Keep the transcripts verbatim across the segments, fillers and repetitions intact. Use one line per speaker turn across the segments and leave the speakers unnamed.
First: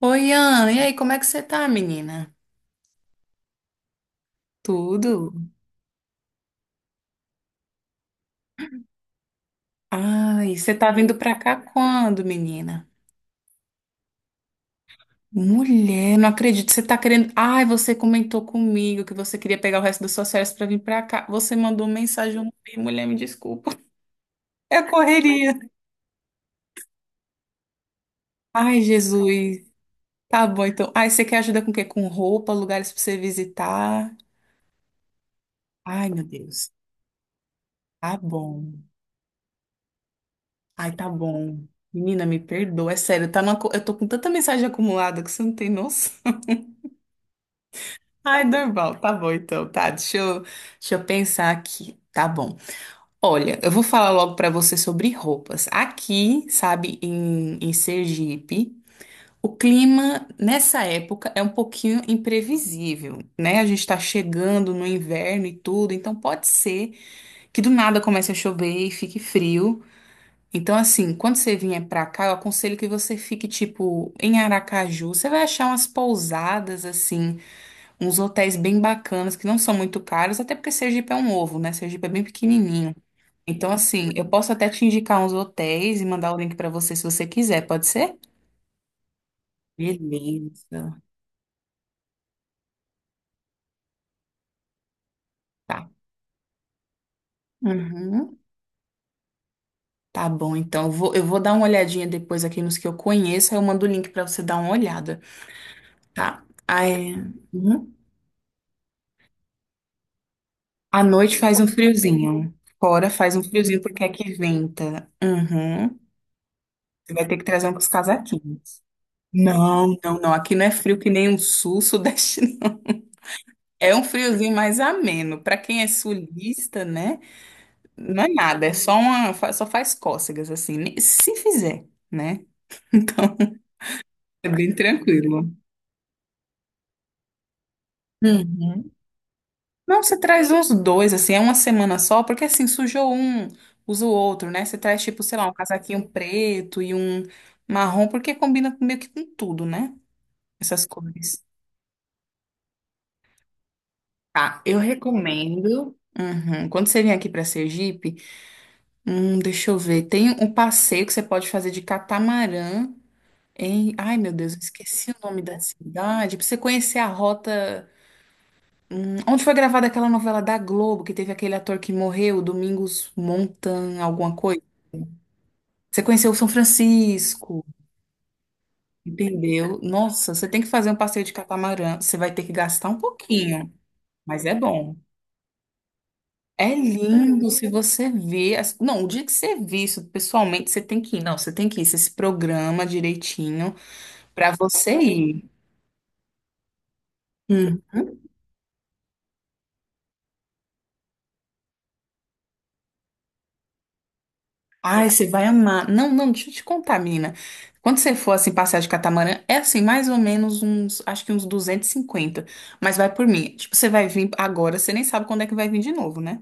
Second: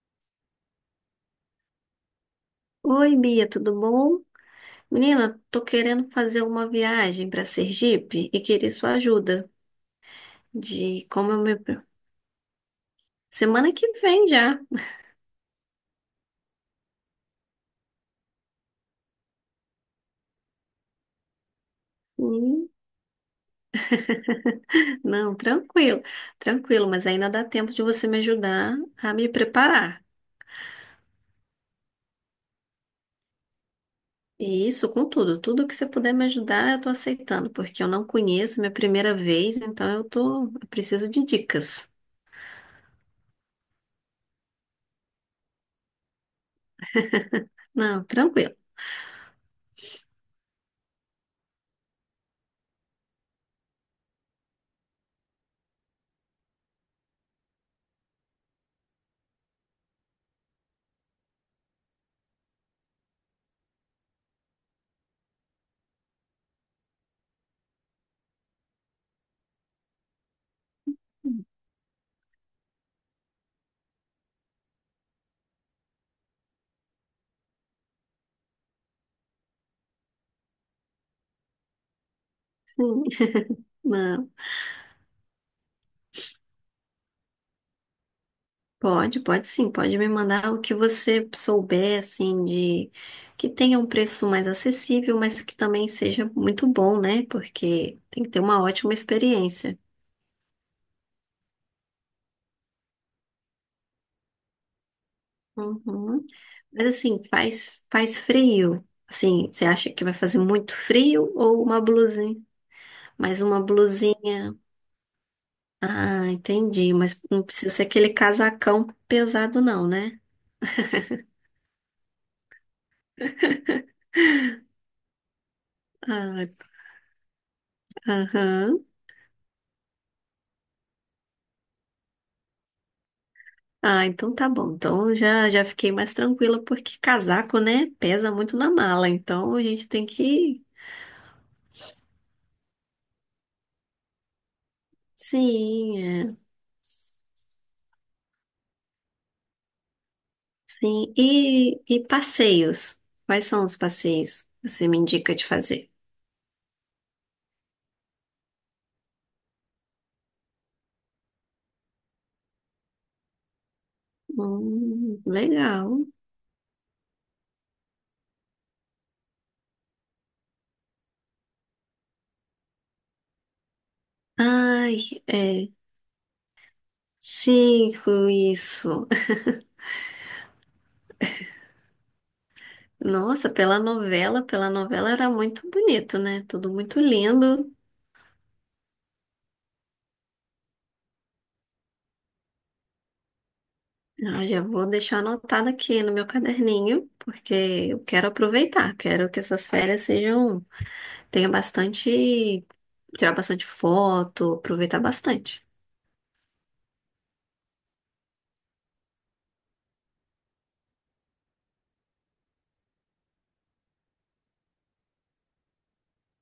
Oi, Ana, e aí, como é que você tá, menina?
Oi, Bia, tudo bom?
Tudo?
Menina, tô querendo fazer uma viagem para Sergipe e queria sua ajuda
Ai, você tá
de
vindo
como
pra
eu me...
cá quando, menina?
Semana que vem já.
Mulher, não acredito, você tá querendo... Ai, você comentou comigo que você queria pegar o resto das suas férias pra vir pra cá. Você mandou mensagem,
Hum,
eu mulher, me desculpa. É
não,
correria.
tranquilo, tranquilo, mas ainda dá tempo de você me ajudar
Ai,
a me
Jesus.
preparar.
Tá bom, então. Ai, você quer ajuda com o quê? Com roupa, lugares pra você visitar?
E isso com tudo, tudo que você
Ai,
puder
meu
me ajudar,
Deus.
eu tô aceitando, porque eu não
Tá
conheço, é minha
bom.
primeira vez, então eu tô, eu
Ai,
preciso
tá
de
bom.
dicas.
Menina, me perdoa, é sério, tá numa... co- eu tô com tanta mensagem acumulada que você não tem noção.
Não,
Ai,
tranquilo.
normal. Tá bom, então. Tá, deixa eu, deixa eu pensar aqui. Tá bom. Olha, eu vou falar logo pra você sobre roupas. Aqui, sabe, em, em Sergipe, o clima nessa época é um pouquinho imprevisível, né? A gente tá chegando no inverno e tudo, então pode ser que do nada comece a chover e fique frio. Então, assim, quando você vier pra cá, eu aconselho que você fique, tipo, em Aracaju. Você vai achar umas pousadas, assim uns hotéis bem bacanas, que não são muito caros, até porque Sergipe é um ovo, né? Sergipe é bem pequenininho.
Sim,
Então, assim, eu
não.
posso até te indicar uns hotéis e mandar o link pra você se você quiser, pode ser?
Pode, pode sim, pode me mandar o que
Beleza.
você souber, assim, de que tenha um preço mais acessível, mas que também
Tá.
seja muito bom, né? Porque tem que
Uhum.
ter uma ótima experiência.
Tá bom, então eu vou, eu vou dar uma olhadinha depois aqui nos que eu conheço, aí eu mando o link pra você dar uma olhada,
Uhum.
tá?
Mas
Aí,
assim, faz,
uhum.
faz frio. Assim, você acha que vai fazer muito
À
frio
noite faz
ou
um
uma blusinha?
friozinho. Fora faz
Mais
um
uma
friozinho porque aqui
blusinha.
venta. Uhum.
Ah, entendi.
Você
Mas
vai ter
não
que trazer
precisa ser
uns
aquele
casaquinhos.
casacão pesado, não,
Não,
né?
não, não. Aqui não é frio que nem um sul, sudeste. Não. É um friozinho mais ameno. Para quem é
Ah,
sulista, né? Não é nada, é
aham.
só uma, fa- só faz cócegas assim, ne- se fizer, né? Então,
Ah, então
é
tá bom.
bem
Então
tranquilo.
já, já fiquei mais tranquila, porque casaco, né, pesa muito na
Uhum.
mala. Então a gente
Não,
tem
você traz
que.
os dois, assim, é uma semana só, porque assim, sujou um, usa o outro, né? Você traz, tipo, sei lá, um
Sim,
casaquinho
é.
preto e um marrom, porque combina com- meio que com tudo, né? Essas
Sim.
cores.
E, e passeios? Quais são os passeios
Tá,
que
eu
você me indica de fazer?
recomendo. Uhum. Quando você vier aqui para Sergipe, hum, deixa eu ver. Tem um passeio que você pode fazer de catamarã em. Ai, meu Deus, eu esqueci o
Hum,
nome da
legal.
cidade. Pra você conhecer a rota. Hum, onde foi gravada aquela novela da Globo, que teve aquele ator que morreu, Domingos Montan, alguma coisa.
Ai, é.
Você conheceu São Francisco,
Cinco, isso.
entendeu? Nossa, você tem que fazer um passeio de catamarã. Você vai ter que gastar um
Nossa,
pouquinho,
pela novela,
mas é
pela
bom.
novela era muito bonito, né? Tudo
É
muito
lindo se
lindo.
você vê. as- Não, o dia que você vê isso pessoalmente, você tem que ir. Não, você tem que ir. Você se programa direitinho.
Ah,
Pra
já vou
você
deixar
ir.
anotado aqui no meu caderninho, porque
Uhum.
eu quero aproveitar, quero que essas férias sejam, tenha bastante, tirar bastante foto, aproveitar
Ai, você vai
bastante.
amar. Não, não, deixa eu te contar, menina. Quando você for assim passear de catamarã, é assim, mais ou menos uns, acho que uns duzentos e cinquenta. Mas vai por mim. Tipo, você vai vir agora, você nem sabe quando é que vai vir de novo, né?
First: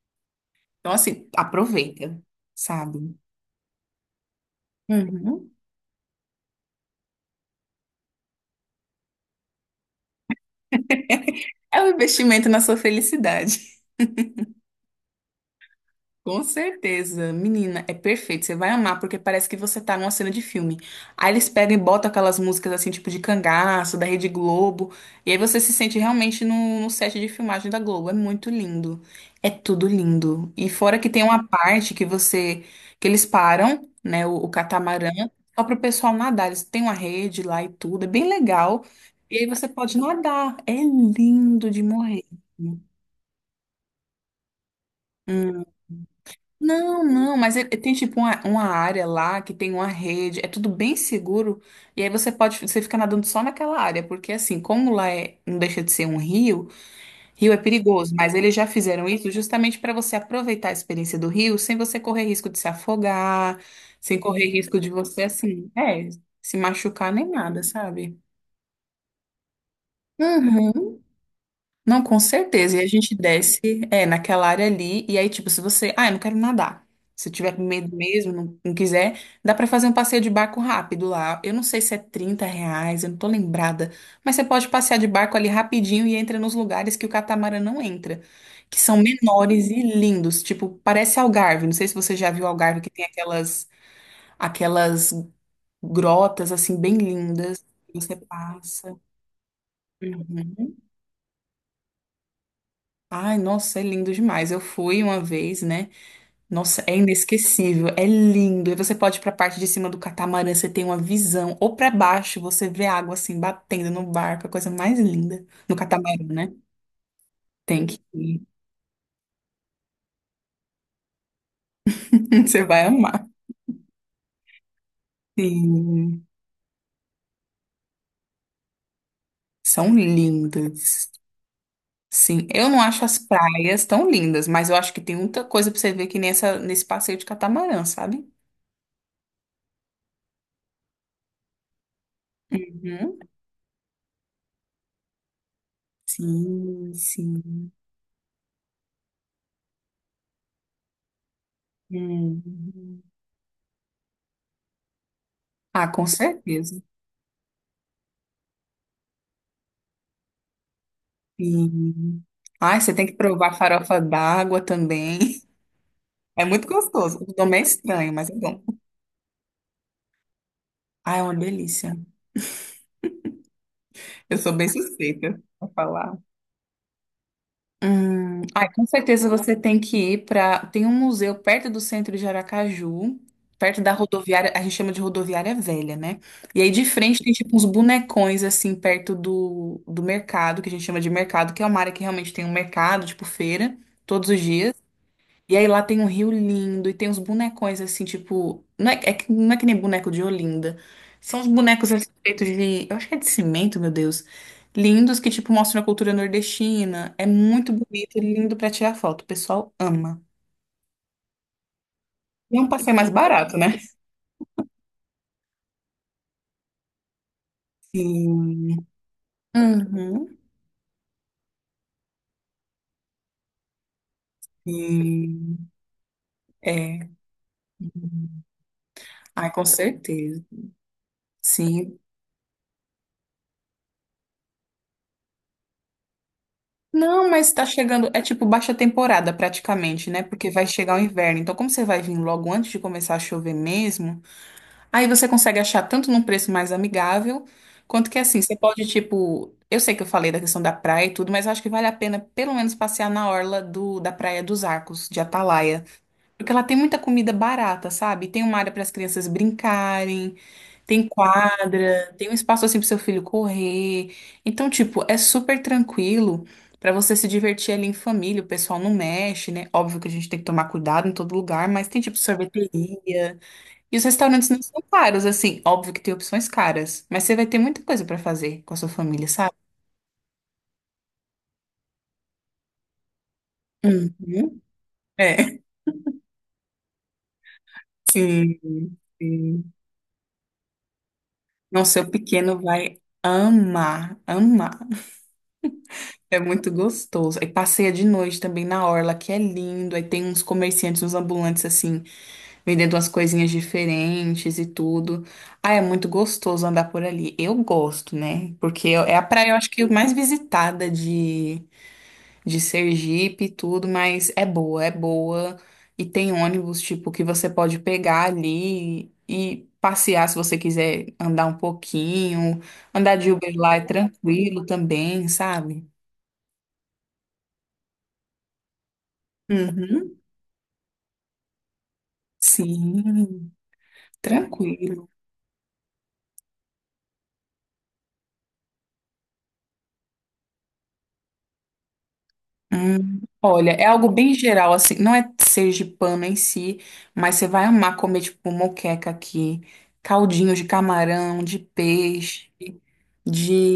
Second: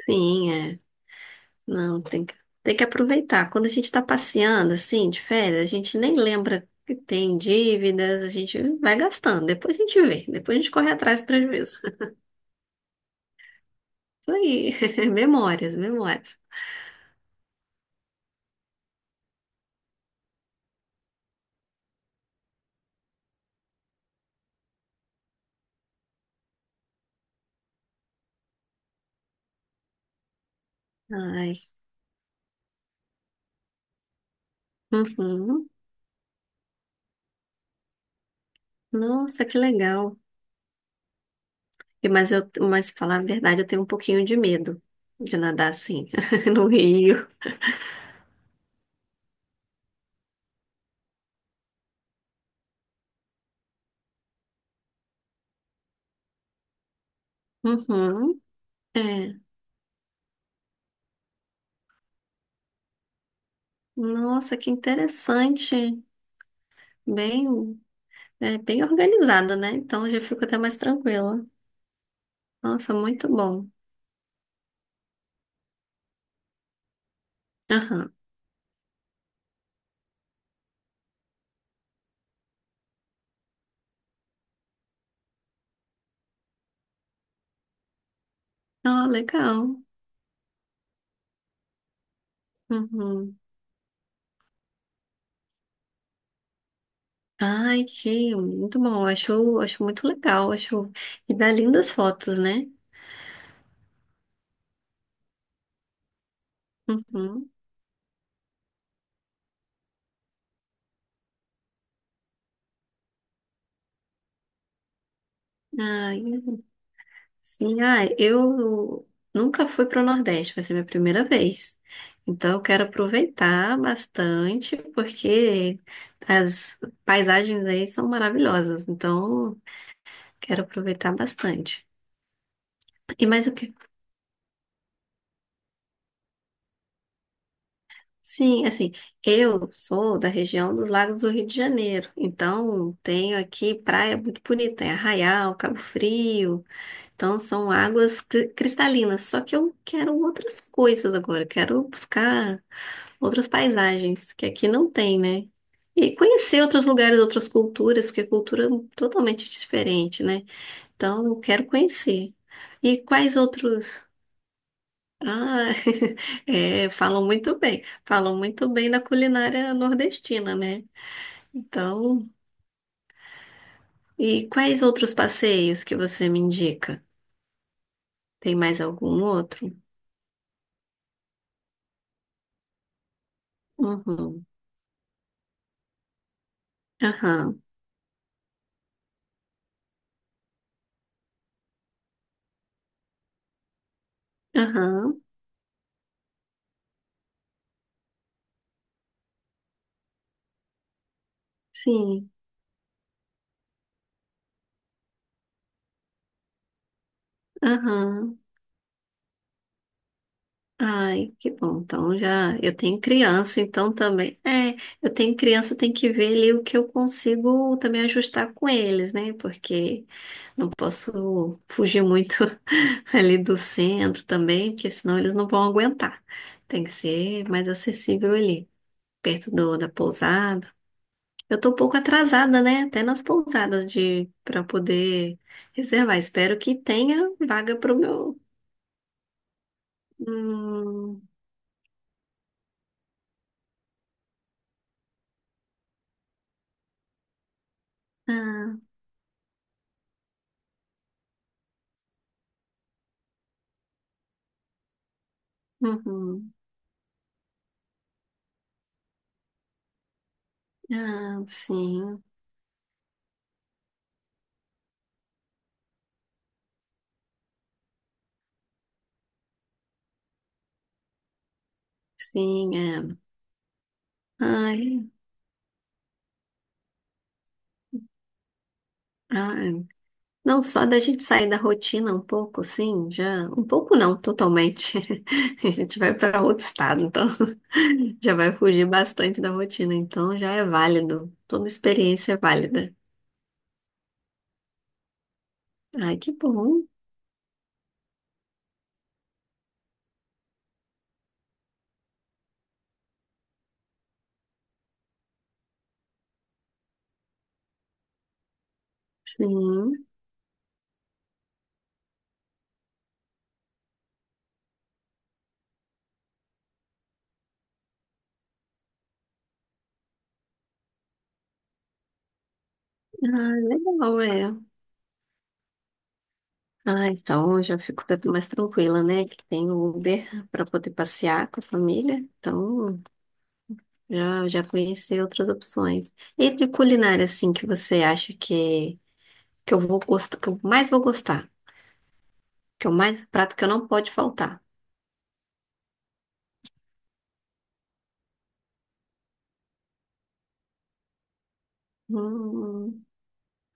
Sim, é.
Então assim,
Não,
aproveita,
tem que, tem que
sabe?
aproveitar. Quando a gente tá passeando, assim, de
Uhum.
férias, a gente nem lembra que tem dívidas, a gente vai gastando. Depois a gente vê, depois a gente corre atrás do prejuízo.
É um investimento na sua felicidade.
Isso aí, memórias, memórias.
Com certeza, menina, é perfeito. Você vai amar, porque parece que você tá numa cena de filme. Aí eles pegam e botam aquelas músicas assim, tipo de cangaço, da Rede Globo. E aí você se sente realmente no, no set de filmagem da Globo. É muito lindo. É tudo lindo. E fora que tem uma
Ai,
parte que você, que eles param, né, o, o catamarã, só
uhum.
pro pessoal nadar. Eles têm uma rede lá e tudo. É bem legal. E
Nossa,
aí
que
você pode
legal.
nadar. É lindo de
E,
morrer.
Mas, eu, mas falar a verdade, eu tenho um pouquinho de medo de
Hum.
nadar assim, no
Não,
rio.
não, mas é- é- tem tipo uma, uma área lá que tem uma rede, é tudo bem seguro, e aí você pode, você fica nadando só naquela área, porque assim, como lá é, não deixa de ser um rio, rio é perigoso, mas
Uhum,
eles já fizeram isso
é.
justamente para você aproveitar a experiência do rio sem você correr risco de se afogar, sem correr
Nossa, que
risco de você, assim,
interessante.
é, se machucar nem nada,
Bem,
sabe?
é, bem organizado, né? Então já fico até mais
Uhum.
tranquila.
Não, com certeza. E a
Nossa,
gente
muito bom.
desce, é, naquela área ali. E aí, tipo, se você. Ah, eu não quero nadar. Se tiver com medo
Aham.
mesmo, não, não quiser, dá pra fazer um passeio de barco rápido lá. Eu não sei se é trinta reais, eu não tô lembrada. Mas você pode passear de barco ali rapidinho e entra nos lugares que o catamarã não entra, que são
Ah,
menores e
legal.
lindos. Tipo, parece Algarve. Não sei se você já viu Algarve, que tem
Uhum.
aquelas, aquelas grotas, assim, bem lindas.
Ai,
Que você
que muito
passa.
bom. Acho, acho muito legal.
Uhum.
Acho... E dá lindas fotos, né?
Ai, nossa, é lindo demais. Eu fui uma vez, né? Nossa, é
Uhum.
inesquecível, é lindo. E você pode ir pra parte de cima do catamarã, você tem uma visão. Ou pra baixo, você vê a água assim batendo no barco, é a coisa mais linda. No
Ai,
catamarã, né?
Sim,
Tem que
ah,
ir.
eu nunca fui para o Nordeste, vai ser minha primeira vez. Então eu
Você
quero
vai amar.
aproveitar bastante, porque
Sim,
as paisagens aí são maravilhosas. Então
são
quero
lindas.
aproveitar bastante.
Sim, eu não acho as
E mais o que?
praias tão lindas, mas eu acho que tem muita coisa pra você ver que nessa, nesse passeio de catamarã, sabe?
Sim, assim, eu sou da região dos Lagos do Rio de Janeiro, então
Uhum.
tenho aqui praia muito bonita, é Arraial, Cabo Frio,
Sim,
então
sim.
são águas cri- cristalinas. Só que eu quero outras coisas agora, eu quero buscar
Uhum.
outras paisagens, que aqui não tem, né?
Ah, com
E conhecer
certeza.
outros lugares, outras culturas, porque cultura é totalmente diferente, né? Então, eu quero
Sim.
conhecer.
Ai, você
E
tem que
quais
provar farofa
outros?
d'água também.
Ah,
É muito
é,
gostoso.
falam
O nome
muito
é
bem.
estranho, mas é
Falam
bom.
muito bem da culinária nordestina, né?
Ai, é uma delícia.
Então,
Eu
e
sou bem
quais outros
suspeita pra
passeios que
falar.
você me indica?
Hum,
Tem
ai,
mais
com
algum
certeza você
outro?
tem que ir para. Tem um museu perto do centro de Aracaju, perto da
Uhum.
rodoviária, a gente chama de rodoviária velha, né? E aí de frente tem tipo
Aham.
uns bonecões assim perto do, do mercado, que a gente chama de mercado, que é uma área que realmente tem um mercado, tipo feira, todos os dias.
Aham.
E aí lá tem um rio lindo e tem uns bonecões assim, tipo. Não é, é que- não é que nem boneco de Olinda. São uns bonecos assim,
Sim.
feitos de. Eu acho que é de cimento, meu Deus. Lindos que, tipo, mostram a cultura nordestina. É muito bonito e
Aham.
lindo pra tirar foto. O pessoal ama.
Ai, que bom. Então já
E é um
eu
passeio
tenho
mais barato,
criança,
né?
então também. É, eu tenho criança, eu tenho que ver ali o que eu consigo também ajustar com
Sim.
eles, né? Porque
Uhum.
não posso fugir muito ali do centro também, porque senão eles não vão
Sim.
aguentar. Tem que
É.
ser mais acessível ali, perto
Ai, com
do, da
certeza.
pousada. Eu tô um pouco
Sim.
atrasada, né? Até nas pousadas de para poder reservar. Espero que
Não,
tenha
mas tá
vaga pro
chegando. É
meu.
tipo baixa temporada praticamente, né? Porque vai chegar o
Hum,
inverno. Então, como você vai vir logo antes de começar a chover mesmo. Aí você consegue achar tanto num preço mais amigável, quanto que assim, você
ah,
pode, tipo, eu sei que eu falei da questão da praia e tudo, mas eu acho que vale a pena pelo menos passear na orla do, da Praia dos Arcos, de Atalaia, porque
uhum.
ela tem muita comida barata, sabe? Tem uma área para as crianças brincarem, tem
Ah,
quadra,
sim,
tem um espaço assim para seu filho correr. Então, tipo, é super tranquilo. Para você se divertir ali em família, o pessoal não mexe, né? Óbvio que a gente tem que tomar cuidado em todo lugar, mas tem tipo
sim, é.
sorveteria. E os restaurantes não são
Ai,
caros, assim. Óbvio que tem opções caras, mas você vai ter muita coisa pra fazer com a sua família, sabe?
ai. Não, só da gente sair da rotina um pouco, sim, já. Um pouco não,
Uhum.
totalmente.
É,
A gente vai para outro estado, então já vai
sim,
fugir bastante da
sim.
rotina, então já é válido. Toda
Nossa, seu
experiência é
pequeno
válida.
vai amar, amar.
Ai, que
É
bom.
muito gostoso. Aí passeia de noite também na orla, que é lindo. Aí tem uns comerciantes, uns ambulantes, assim, vendendo umas coisinhas diferentes e tudo. Ah, é muito gostoso andar por ali. Eu gosto, né? Porque é a praia, eu acho que,
Sim.
mais visitada de de Sergipe e tudo, mas é boa, é boa. E tem ônibus, tipo, que você pode pegar ali e passear se você quiser andar um pouquinho. Andar de Uber
Ah,
lá é
legal,
tranquilo
é.
também, sabe?
Ah, então eu já fico mais tranquila, né? Que tem o
Uhum.
Uber para poder passear com a família. Então
Sim,
Já, já
tranquilo.
conheci outras opções. E de culinária, assim, que você acha que, que eu vou gostar, que eu mais vou gostar, que é o
Hum,
mais prato que eu
Olha, é
não
algo
pode
bem
faltar.
geral, assim, não é sergipano em si, mas você vai amar comer, tipo, moqueca aqui, caldinho de camarão, de peixe,
Hum,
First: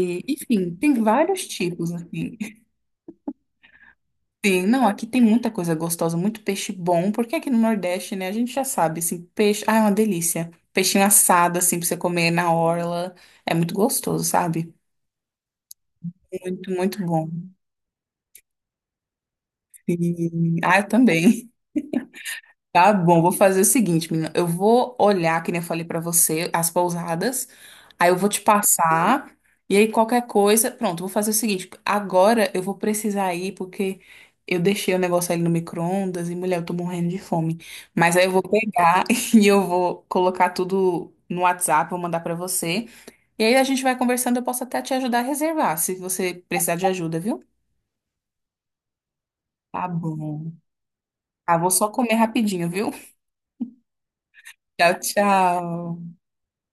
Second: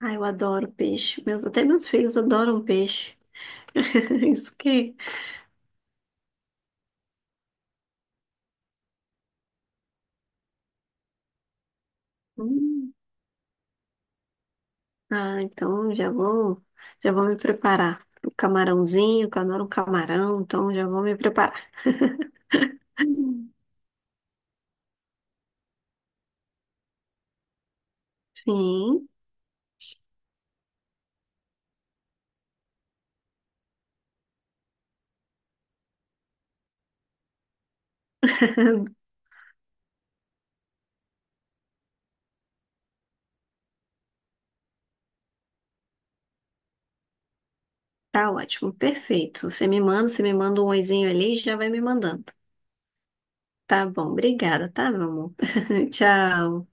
ai, eu adoro
Enfim, tem
peixe. Meus,
vários
até meus
tipos,
filhos
assim.
adoram peixe. Isso
Sim, não,
que.
aqui tem muita coisa gostosa, muito peixe bom, porque aqui no Nordeste, né, a gente já sabe, assim, peixe, ah, é uma delícia. Peixinho assado, assim, pra você comer na
Hum,
orla, é muito gostoso, sabe?
ah, então já vou,
Muito, muito
já vou
bom.
me preparar. O camarãozinho, que eu adoro um camarão,
Sim.
então
Ah,
já
eu
vou me
também.
preparar.
Tá bom, vou fazer o seguinte, menina. Eu vou olhar, que nem eu falei pra você, as pousadas. Aí eu vou te
Sim,
passar. E aí qualquer coisa. Pronto, vou fazer o seguinte. Agora eu vou precisar ir, porque eu deixei o negócio ali no micro-ondas e, mulher, eu tô morrendo de fome. Mas aí eu vou pegar e eu vou colocar tudo no WhatsApp, vou mandar pra você. E aí a gente vai conversando. Eu posso até te ajudar a reservar, se você precisar de ajuda, viu?
tá ótimo, perfeito. Você me
Tá
manda, você me
bom.
manda um oizinho ali e já
Ah,
vai
vou
me
só comer
mandando.
rapidinho, viu?
Tá bom, obrigada, tá,
Tchau,
meu amor?
tchau.
Tchau.